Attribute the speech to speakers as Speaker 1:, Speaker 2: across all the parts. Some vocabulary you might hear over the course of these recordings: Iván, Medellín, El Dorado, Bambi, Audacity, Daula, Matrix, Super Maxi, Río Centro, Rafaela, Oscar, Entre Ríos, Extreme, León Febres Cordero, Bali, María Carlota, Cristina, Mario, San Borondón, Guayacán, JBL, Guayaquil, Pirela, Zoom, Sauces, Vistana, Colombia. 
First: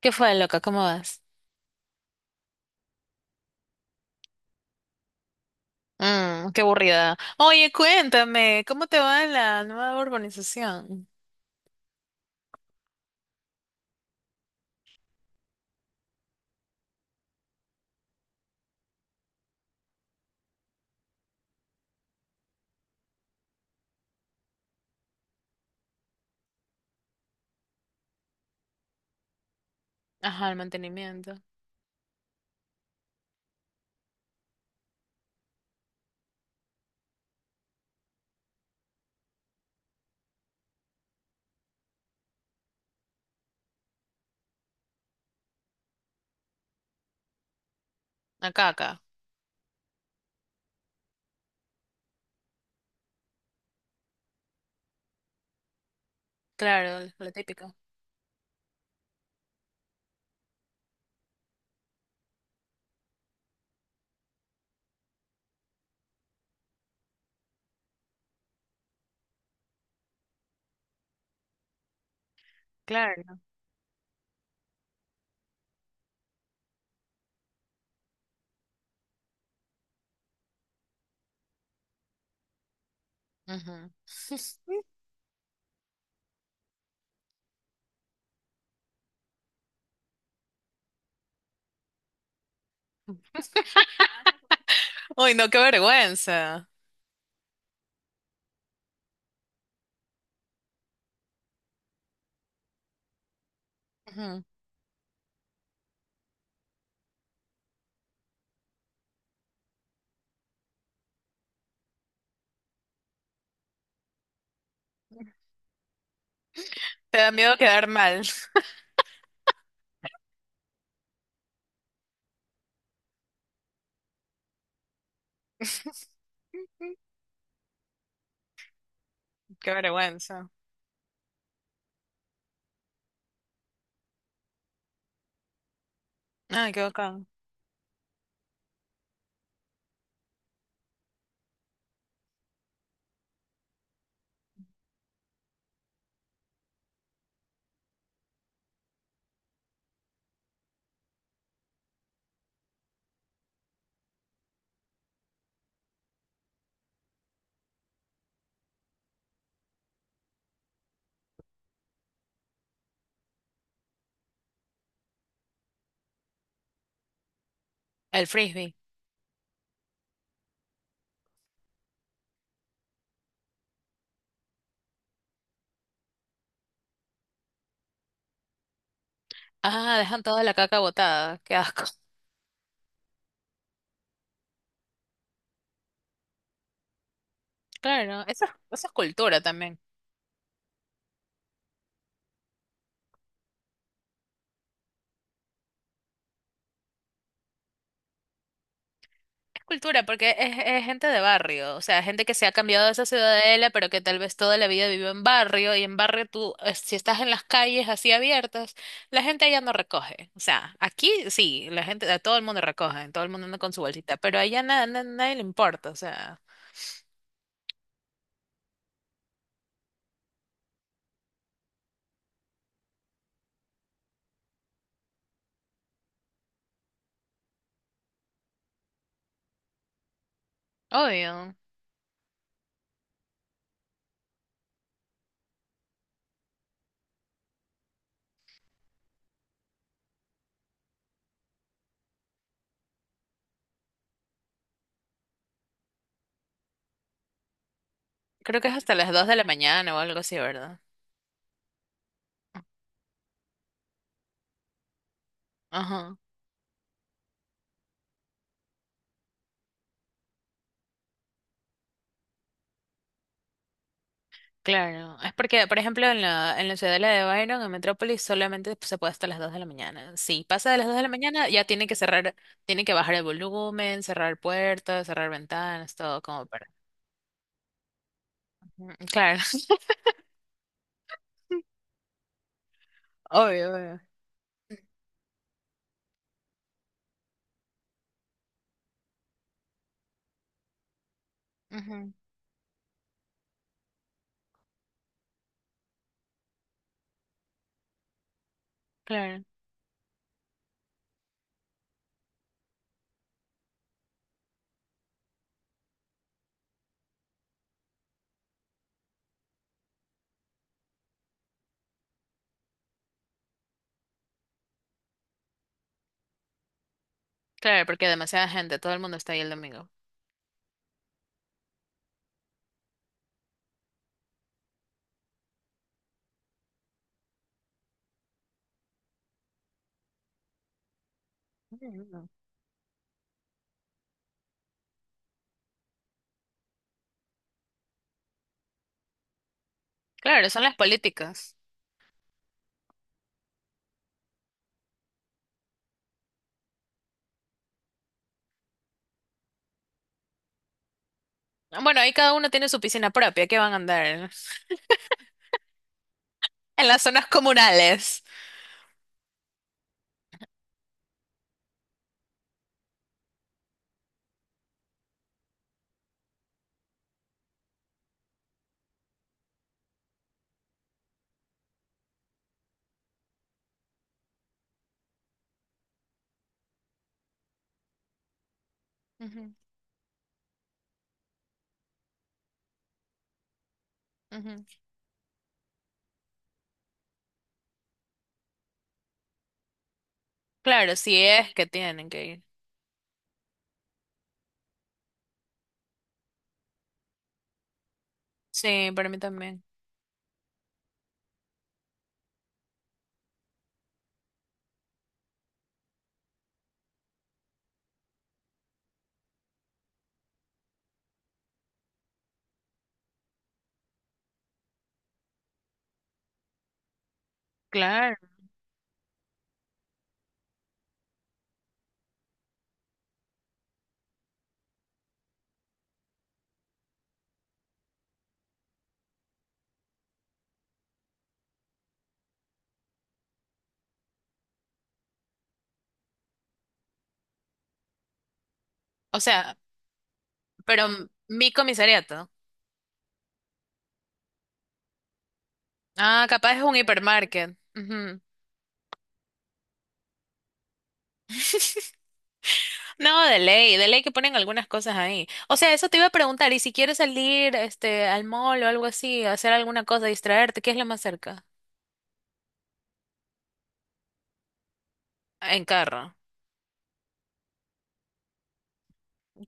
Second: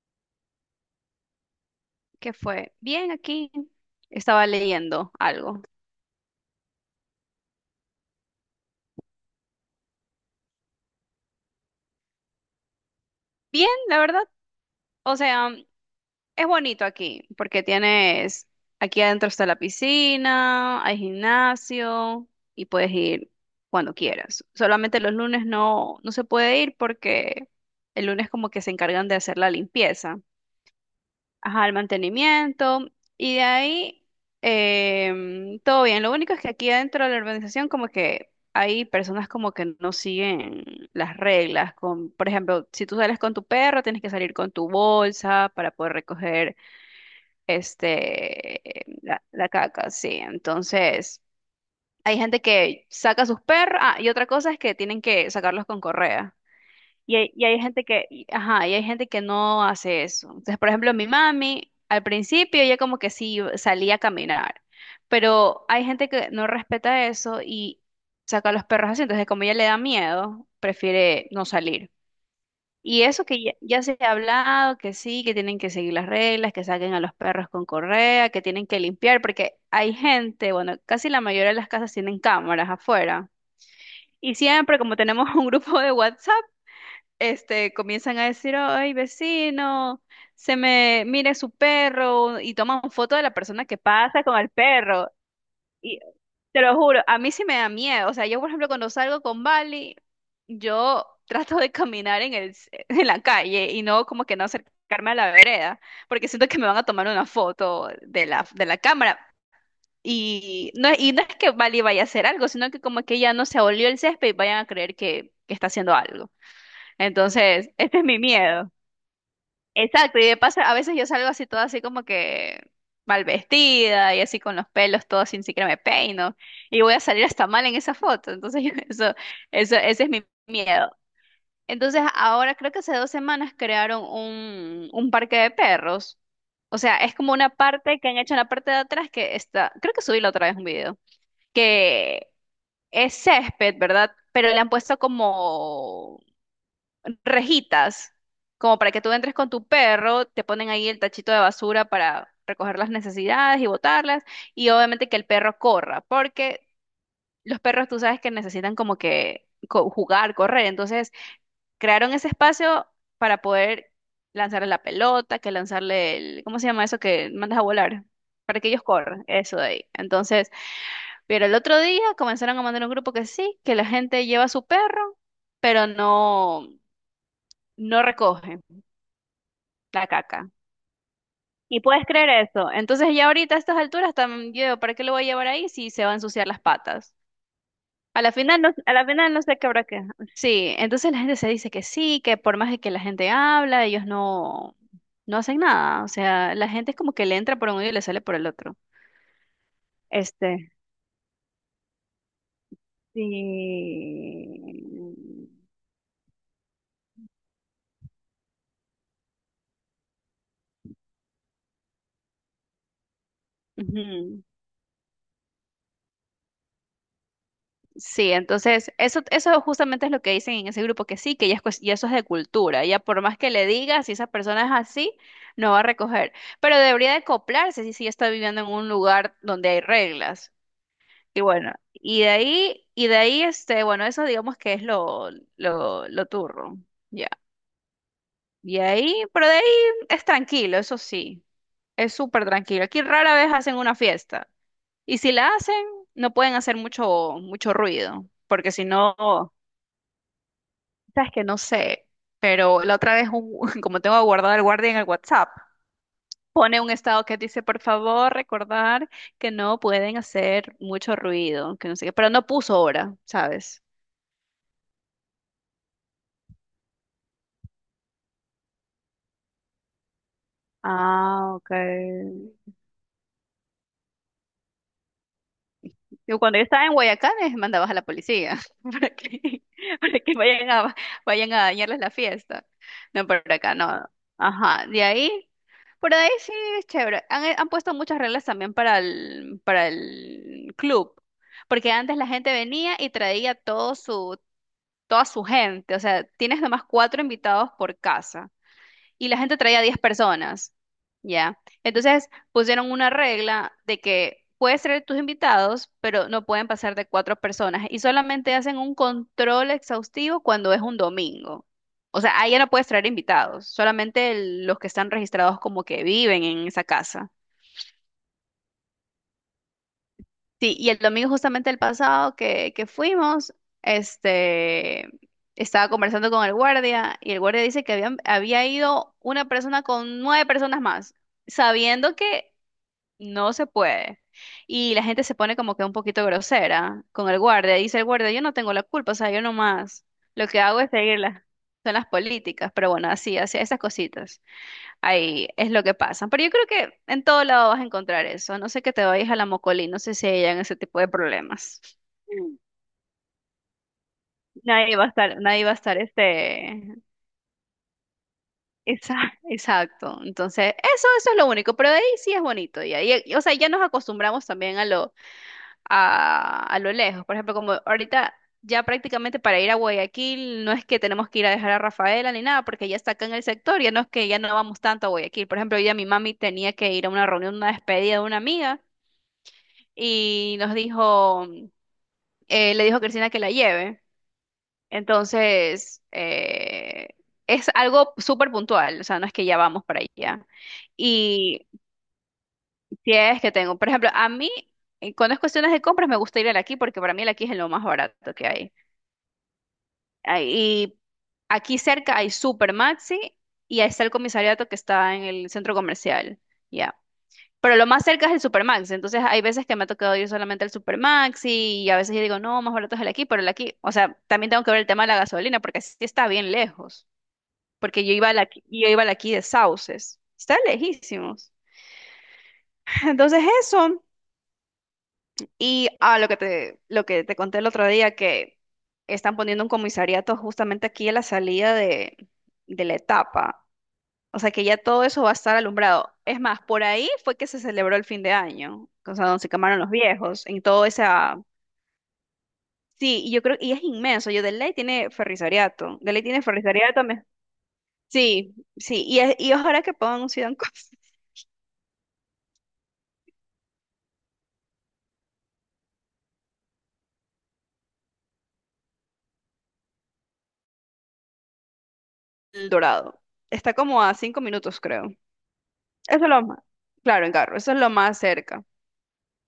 Speaker 1: ¿Qué fue, loca? ¿Cómo vas?
Speaker 2: Que fue bien aquí. Estaba leyendo algo.
Speaker 1: Mm, qué aburrida. Oye, cuéntame, ¿cómo te va en la nueva urbanización?
Speaker 2: Bien, la verdad. O sea, es bonito aquí porque tienes, aquí adentro está la piscina, hay gimnasio y puedes ir cuando quieras. Solamente los lunes no, no se puede ir porque el lunes como que se encargan de hacer la limpieza.
Speaker 1: Ajá, el mantenimiento.
Speaker 2: Ajá, el mantenimiento, y de ahí todo bien. Lo único es que aquí dentro de la organización como que hay personas como que no siguen las reglas. Por ejemplo, si tú sales con tu perro, tienes que salir con tu bolsa para poder recoger este
Speaker 1: Acá, acá.
Speaker 2: la caca, sí. Entonces, hay gente que saca sus perros, ah, y otra cosa es que tienen que sacarlos con correa.
Speaker 1: Claro,
Speaker 2: Y
Speaker 1: lo
Speaker 2: hay, y hay
Speaker 1: típico.
Speaker 2: gente ajá, y hay gente que no hace eso. Entonces, por ejemplo, mi mami, al principio ella como que sí salía a caminar, pero hay gente que no respeta eso y saca a los perros así. Entonces, como ella le da miedo, prefiere no salir. Y eso
Speaker 1: Claro.
Speaker 2: que ya, ya se ha hablado, que sí, que tienen que seguir las reglas, que saquen a los perros con correa, que tienen que limpiar, porque hay gente, bueno, casi la mayoría de las casas tienen cámaras afuera.
Speaker 1: Ujú.
Speaker 2: Y siempre, como tenemos un grupo de WhatsApp, comienzan a decir, ay, vecino, se me mire su perro y toman foto de la persona que pasa con el perro.
Speaker 1: Uy, no, qué
Speaker 2: Y te
Speaker 1: vergüenza.
Speaker 2: lo juro, a mí sí me da miedo. O sea, yo, por ejemplo, cuando salgo con Bali, yo trato de caminar en la calle y no como que
Speaker 1: Ujú.
Speaker 2: no acercarme a la vereda, porque siento que me van a tomar una foto de de la cámara. Y no, y no es que Bali vaya a hacer algo, sino que como que ya no se abolió el césped y vayan a creer que está haciendo algo.
Speaker 1: Te da miedo
Speaker 2: Entonces,
Speaker 1: quedar
Speaker 2: este es mi
Speaker 1: mal.
Speaker 2: miedo. Exacto, y de paso, a veces yo salgo así toda así como que mal vestida y así con los pelos todos sin siquiera me peino y voy a salir hasta mal en esa foto. Entonces,
Speaker 1: Qué
Speaker 2: ese es mi
Speaker 1: vergüenza.
Speaker 2: miedo. Entonces, ahora creo que hace 2 semanas crearon un parque de perros.
Speaker 1: Ay,
Speaker 2: O
Speaker 1: qué
Speaker 2: sea, es
Speaker 1: bacán.
Speaker 2: como una parte que han hecho en la parte de atrás que está, creo que subí la otra vez un video, que es césped, ¿verdad? Pero le han puesto como rejitas, como para que tú entres con tu perro, te ponen ahí el tachito de basura para recoger las necesidades y botarlas, y obviamente que el perro corra, porque los perros tú sabes que necesitan como que jugar, correr, entonces crearon ese espacio para poder lanzarle la pelota, que lanzarle el, ¿cómo se llama eso que mandas a volar?
Speaker 1: El
Speaker 2: Para que
Speaker 1: frisbee.
Speaker 2: ellos corran, eso de ahí. Entonces, pero el otro día comenzaron a mandar un grupo que sí, que la gente lleva a su perro, pero no, no recoge.
Speaker 1: Ah,
Speaker 2: La
Speaker 1: dejan toda
Speaker 2: caca.
Speaker 1: la caca botada. Qué
Speaker 2: Y
Speaker 1: asco.
Speaker 2: puedes creer eso. Entonces ya ahorita a estas alturas también yo, ¿para qué lo voy a llevar ahí si se va a ensuciar las patas? A
Speaker 1: Claro,
Speaker 2: la
Speaker 1: eso,
Speaker 2: final no,
Speaker 1: eso es
Speaker 2: a la final
Speaker 1: cultura
Speaker 2: no sé qué
Speaker 1: también.
Speaker 2: habrá que. Sí, entonces la gente se dice que sí, que por más de que la gente habla, ellos no, no hacen nada. O sea, la gente es como que le entra por un oído y le sale por el otro.
Speaker 1: Cultura, porque es,
Speaker 2: Este,
Speaker 1: es gente de barrio, o sea, gente que se ha cambiado de esa ciudadela, pero que tal vez toda la
Speaker 2: sí.
Speaker 1: vida vivió en barrio, y en barrio tú, si estás en las calles así abiertas, la gente allá no recoge. O sea, aquí sí, la gente, a todo el mundo recoge, todo el mundo anda con su bolsita, pero
Speaker 2: Ujú.
Speaker 1: allá nada, nadie le importa, o sea,
Speaker 2: Sí, entonces eso justamente es lo que dicen en ese grupo, que sí, que ya, es ya eso es de cultura, ya por más que le digas, si esa persona es así, no va a recoger, pero debería de acoplarse si, si ya está viviendo en un lugar donde hay reglas. Y
Speaker 1: obvio.
Speaker 2: bueno, y de ahí, bueno, eso digamos que es lo turro, ya. Y ahí, pero de ahí es tranquilo, eso sí, es súper tranquilo. Aquí rara vez hacen una fiesta, y si la hacen, no pueden hacer mucho, mucho ruido,
Speaker 1: Creo que
Speaker 2: porque
Speaker 1: es
Speaker 2: si
Speaker 1: hasta las
Speaker 2: no...
Speaker 1: 2 de la mañana o algo así, ¿verdad?
Speaker 2: Sabes que no sé, pero la otra vez, como tengo guardado el guardia en el WhatsApp,
Speaker 1: Ajá.
Speaker 2: pone un estado que dice, por favor, recordar que no pueden hacer mucho ruido, que no sé qué, pero no puso hora, ¿sabes?
Speaker 1: Claro, es porque, por ejemplo, en la ciudadela de Byron, en Metrópolis, solamente se puede hasta las 2 de la mañana. Si pasa de las 2 de la mañana,
Speaker 2: Ah,
Speaker 1: ya
Speaker 2: ok.
Speaker 1: tiene que cerrar, tiene que bajar el volumen, cerrar puertas, cerrar ventanas, todo
Speaker 2: Yo
Speaker 1: como
Speaker 2: cuando yo
Speaker 1: para...
Speaker 2: estaba en Guayacán, mandabas a la policía.
Speaker 1: Mm,
Speaker 2: ¿Para
Speaker 1: claro.
Speaker 2: qué? de que vayan a dañarles la fiesta. No, por
Speaker 1: Obvio,
Speaker 2: acá
Speaker 1: obvio.
Speaker 2: no. Ajá, de ahí, por ahí sí es chévere. Han, han puesto muchas reglas también para el club, porque
Speaker 1: Ujú.
Speaker 2: antes la gente venía y traía todo toda su gente, o sea, tienes nomás cuatro invitados por casa y la
Speaker 1: Claro,
Speaker 2: gente traía 10 personas, ¿ya? Entonces pusieron una regla de que puedes traer tus invitados, pero no pueden pasar de cuatro personas y solamente hacen un control exhaustivo cuando es un domingo. O sea, ahí ya no puedes traer invitados, solamente los que están registrados como que viven en esa casa.
Speaker 1: claro, porque demasiada gente, todo el mundo está ahí el domingo.
Speaker 2: Sí, y el domingo justamente el pasado que fuimos, este, estaba conversando con el guardia y el guardia dice que habían, había ido una persona con nueve personas más, sabiendo
Speaker 1: Mm,
Speaker 2: que no se puede. Y la gente se pone como que un poquito grosera con el guardia. Dice el guardia, yo no tengo la culpa, o sea, yo nomás lo
Speaker 1: claro,
Speaker 2: que
Speaker 1: son las
Speaker 2: hago es seguir
Speaker 1: políticas.
Speaker 2: son las políticas, pero bueno, así, así, esas cositas. Ahí es lo que pasa. Pero yo creo que en todo lado vas a encontrar eso. A no sé que te vayas a la Mocolí, no sé si hayan ese tipo de problemas.
Speaker 1: Bueno, ahí cada uno
Speaker 2: Mm.
Speaker 1: tiene su piscina propia, ¿qué van a andar?
Speaker 2: Nadie va a estar este.
Speaker 1: En las zonas comunales.
Speaker 2: Esa, exacto. Entonces, eso es lo único. Pero de ahí sí es bonito. Y ahí, o sea, ya nos acostumbramos también a lo, a lo lejos. Por ejemplo, como ahorita ya prácticamente para ir a Guayaquil no es que tenemos que ir a dejar a Rafaela ni nada, porque ya está acá en el sector, ya no es que ya no vamos tanto a Guayaquil. Por ejemplo, hoy día mi mami tenía que ir a una reunión, una despedida de una amiga.
Speaker 1: Ujú,
Speaker 2: Y nos dijo, le dijo a Cristina que la lleve.
Speaker 1: ujú.
Speaker 2: Entonces, es algo súper puntual, o sea, no es que ya vamos para allá.
Speaker 1: Claro, si es que
Speaker 2: Y
Speaker 1: tienen que ir.
Speaker 2: si es que tengo, por ejemplo, a mí, cuando es cuestiones de compras, me gusta ir al aquí porque para mí el aquí es lo más barato que hay.
Speaker 1: Sí, para mí también.
Speaker 2: Ah, y aquí cerca hay Super Maxi y ahí está el comisariato que está en el centro comercial. Ya. Pero lo más cerca es el Supermax, entonces hay veces que me ha tocado ir solamente al Supermax y a veces yo digo, no, más barato es el aquí, pero el aquí, o sea, también tengo que ver el tema de la gasolina porque sí está bien lejos, porque yo
Speaker 1: Claro.
Speaker 2: iba al aquí, yo iba al aquí de Sauces, está lejísimos. Entonces eso, y a lo que te conté el otro día, que están poniendo un comisariato justamente aquí a la salida de la etapa. O sea que ya todo eso va a estar alumbrado. Es más, por ahí fue que se celebró el fin de año, o
Speaker 1: O
Speaker 2: sea, donde se
Speaker 1: sea,
Speaker 2: quemaron los viejos, en todo
Speaker 1: pero
Speaker 2: esa...
Speaker 1: mi comisariato.
Speaker 2: Sí, y yo creo, y es inmenso, yo de ley tiene ferrisariato, de ley
Speaker 1: Ah,
Speaker 2: tiene
Speaker 1: capaz es un
Speaker 2: ferrisariato,
Speaker 1: hipermarket. Ujú.
Speaker 2: sí, sí, y, y ojalá que pongan un Sidan Cos-
Speaker 1: No, de ley que ponen algunas cosas ahí. O sea, eso te iba a preguntar, y si quieres salir, este, al mall o algo así, hacer alguna cosa, distraerte, ¿qué es lo más cerca?
Speaker 2: El Dorado. Está como a 5 minutos, creo.
Speaker 1: En carro.
Speaker 2: Eso es lo más, claro, en carro, eso es lo más cerca.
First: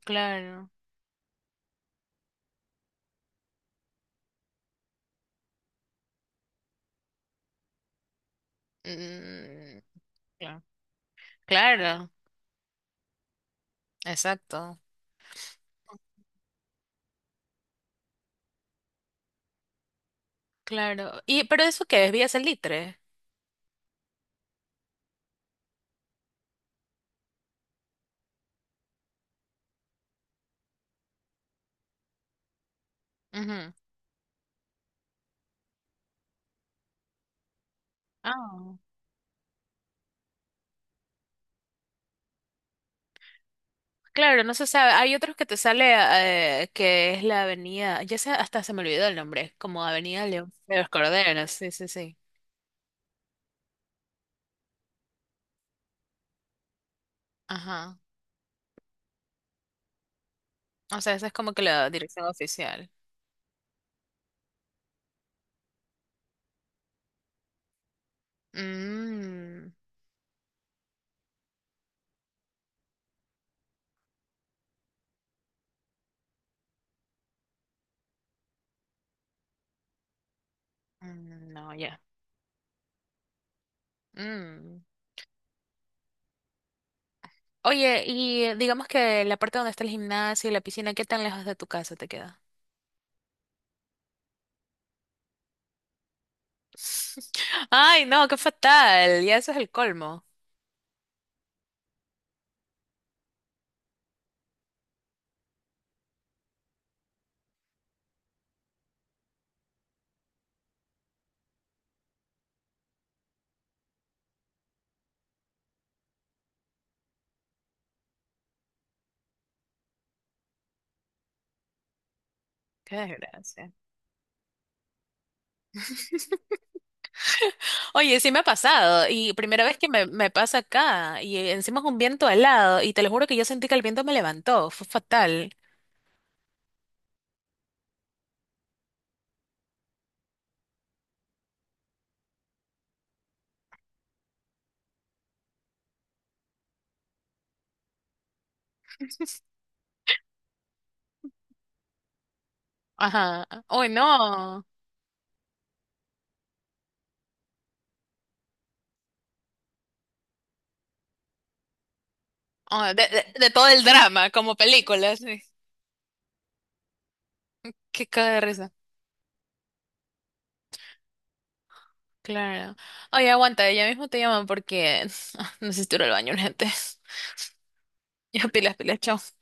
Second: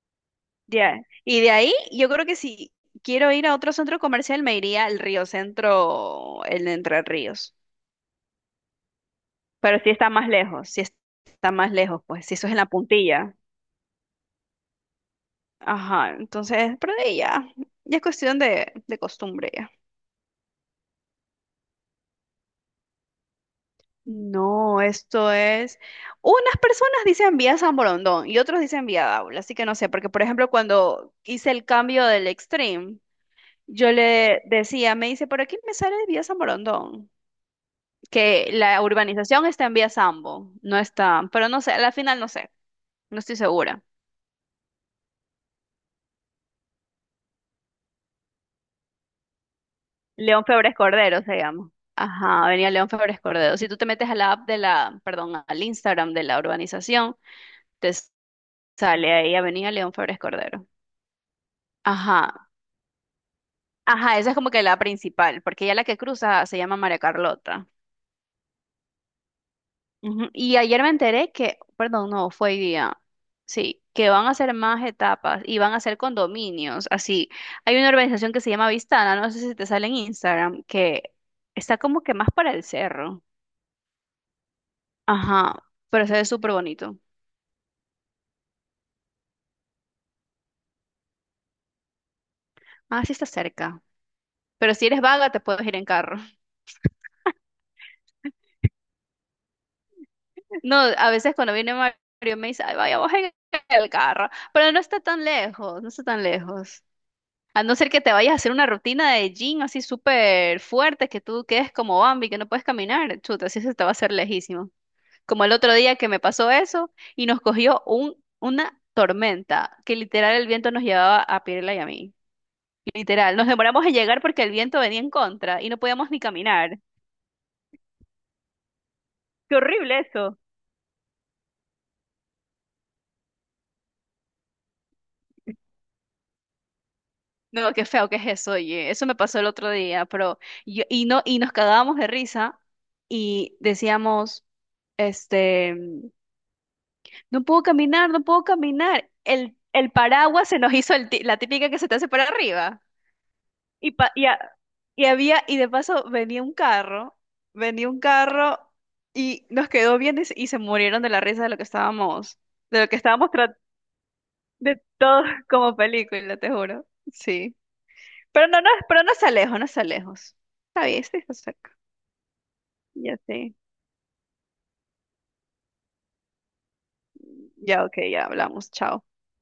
Speaker 1: Claro.
Speaker 2: Ya. Y de ahí, yo creo que si quiero ir a otro centro comercial, me iría al Río Centro, el de Entre Ríos. Pero
Speaker 1: Mm,
Speaker 2: sí está más
Speaker 1: claro.
Speaker 2: lejos, sí está más lejos,
Speaker 1: Claro,
Speaker 2: pues, si eso es en la puntilla.
Speaker 1: exacto.
Speaker 2: Ajá, entonces, pero de ahí ya, ya es cuestión de costumbre ya.
Speaker 1: Claro. Y, pero eso qué es, ¿Vía Salitre?
Speaker 2: No, esto es. Unas personas dicen vía San Borondón y otros dicen vía Daula, así que no sé, porque por ejemplo, cuando hice el cambio del Extreme,
Speaker 1: Ujú.
Speaker 2: yo le decía, me dice, por aquí me sale vía San Borondón, que
Speaker 1: Ah.
Speaker 2: la urbanización está en vía Sambo, no está, pero no sé, a la final no sé, no estoy segura.
Speaker 1: Claro, no se sabe. Hay otros que te sale que es la avenida, ya sé, hasta se me olvidó el nombre, como Avenida
Speaker 2: León
Speaker 1: León
Speaker 2: Febres
Speaker 1: de los
Speaker 2: Cordero se
Speaker 1: Corderos, sí,
Speaker 2: llama.
Speaker 1: sí, sí.
Speaker 2: Ajá, venía León Febres Cordero. Si tú te metes a la app de la, perdón, al Instagram de la urbanización, te
Speaker 1: Ajá.
Speaker 2: sale ahí Avenida León Febres Cordero.
Speaker 1: O sea, esa es como que la dirección
Speaker 2: Ajá,
Speaker 1: oficial.
Speaker 2: ajá, esa es como que la principal, porque ya la que cruza se llama María Carlota.
Speaker 1: Mm,
Speaker 2: Ujú, y ayer me enteré que, perdón, no, fue hoy día, sí, que van a hacer más etapas y van a hacer condominios, así. Hay una organización que se llama Vistana, no sé si te sale en Instagram, que
Speaker 1: mm, no,
Speaker 2: está
Speaker 1: ya.
Speaker 2: como que más para el cerro.
Speaker 1: Mm.
Speaker 2: Ajá, pero se ve súper bonito.
Speaker 1: Oye, y digamos que la parte donde está el gimnasio y la piscina, ¿qué tan lejos de tu casa te queda?
Speaker 2: Ah, sí está cerca. Pero si eres vaga, te puedes ir en carro.
Speaker 1: Ay, no, qué fatal. Ya eso es el colmo.
Speaker 2: No, a veces cuando viene Mario me dice, ay, vaya, vos en el carro. Pero no está tan lejos, no está tan lejos. A no ser que te vayas a hacer una rutina de gym así súper fuerte, que tú quedes como Bambi, que no puedes caminar. Chuta, así se te va a hacer lejísimo. Como el otro día que me pasó eso y nos cogió una tormenta, que literal el viento nos llevaba a Pirela y a mí.
Speaker 1: Qué
Speaker 2: Literal, nos
Speaker 1: desgracia.
Speaker 2: demoramos en llegar porque el viento venía en contra y no podíamos ni caminar.
Speaker 1: Oye, sí me ha pasado, y
Speaker 2: Qué
Speaker 1: primera vez que
Speaker 2: horrible
Speaker 1: me
Speaker 2: eso.
Speaker 1: pasa acá, y encima es un viento alado, y te lo juro que yo sentí que el viento me levantó, fue fatal.
Speaker 2: No, qué feo que es eso, oye. Eso me pasó el otro día, pero yo, y no, y nos cagábamos de risa y decíamos, este, no puedo caminar, no puedo caminar. El paraguas se nos hizo la típica que se te hace para arriba.
Speaker 1: Ajá. Uy,
Speaker 2: Y, pa- y, a-
Speaker 1: no.
Speaker 2: y había, y de paso venía un carro y nos quedó bien y se murieron de la risa de lo que estábamos, de lo
Speaker 1: Ah,
Speaker 2: que
Speaker 1: de,
Speaker 2: estábamos
Speaker 1: de todo el drama, como
Speaker 2: De
Speaker 1: películas.
Speaker 2: todo
Speaker 1: Sí.
Speaker 2: como película, te juro. Sí.
Speaker 1: Qué caga de
Speaker 2: Pero no, no,
Speaker 1: risa.
Speaker 2: pero no se lejos, no se lejos. Está bien, sí, está cerca.
Speaker 1: Claro.
Speaker 2: Ya
Speaker 1: Oye,
Speaker 2: sí.
Speaker 1: aguanta, ya mismo te llaman porque necesito ir al baño, gente.
Speaker 2: Ya, ok, ya
Speaker 1: Ya,
Speaker 2: hablamos.
Speaker 1: pilas, pilas,
Speaker 2: Chao.
Speaker 1: chao.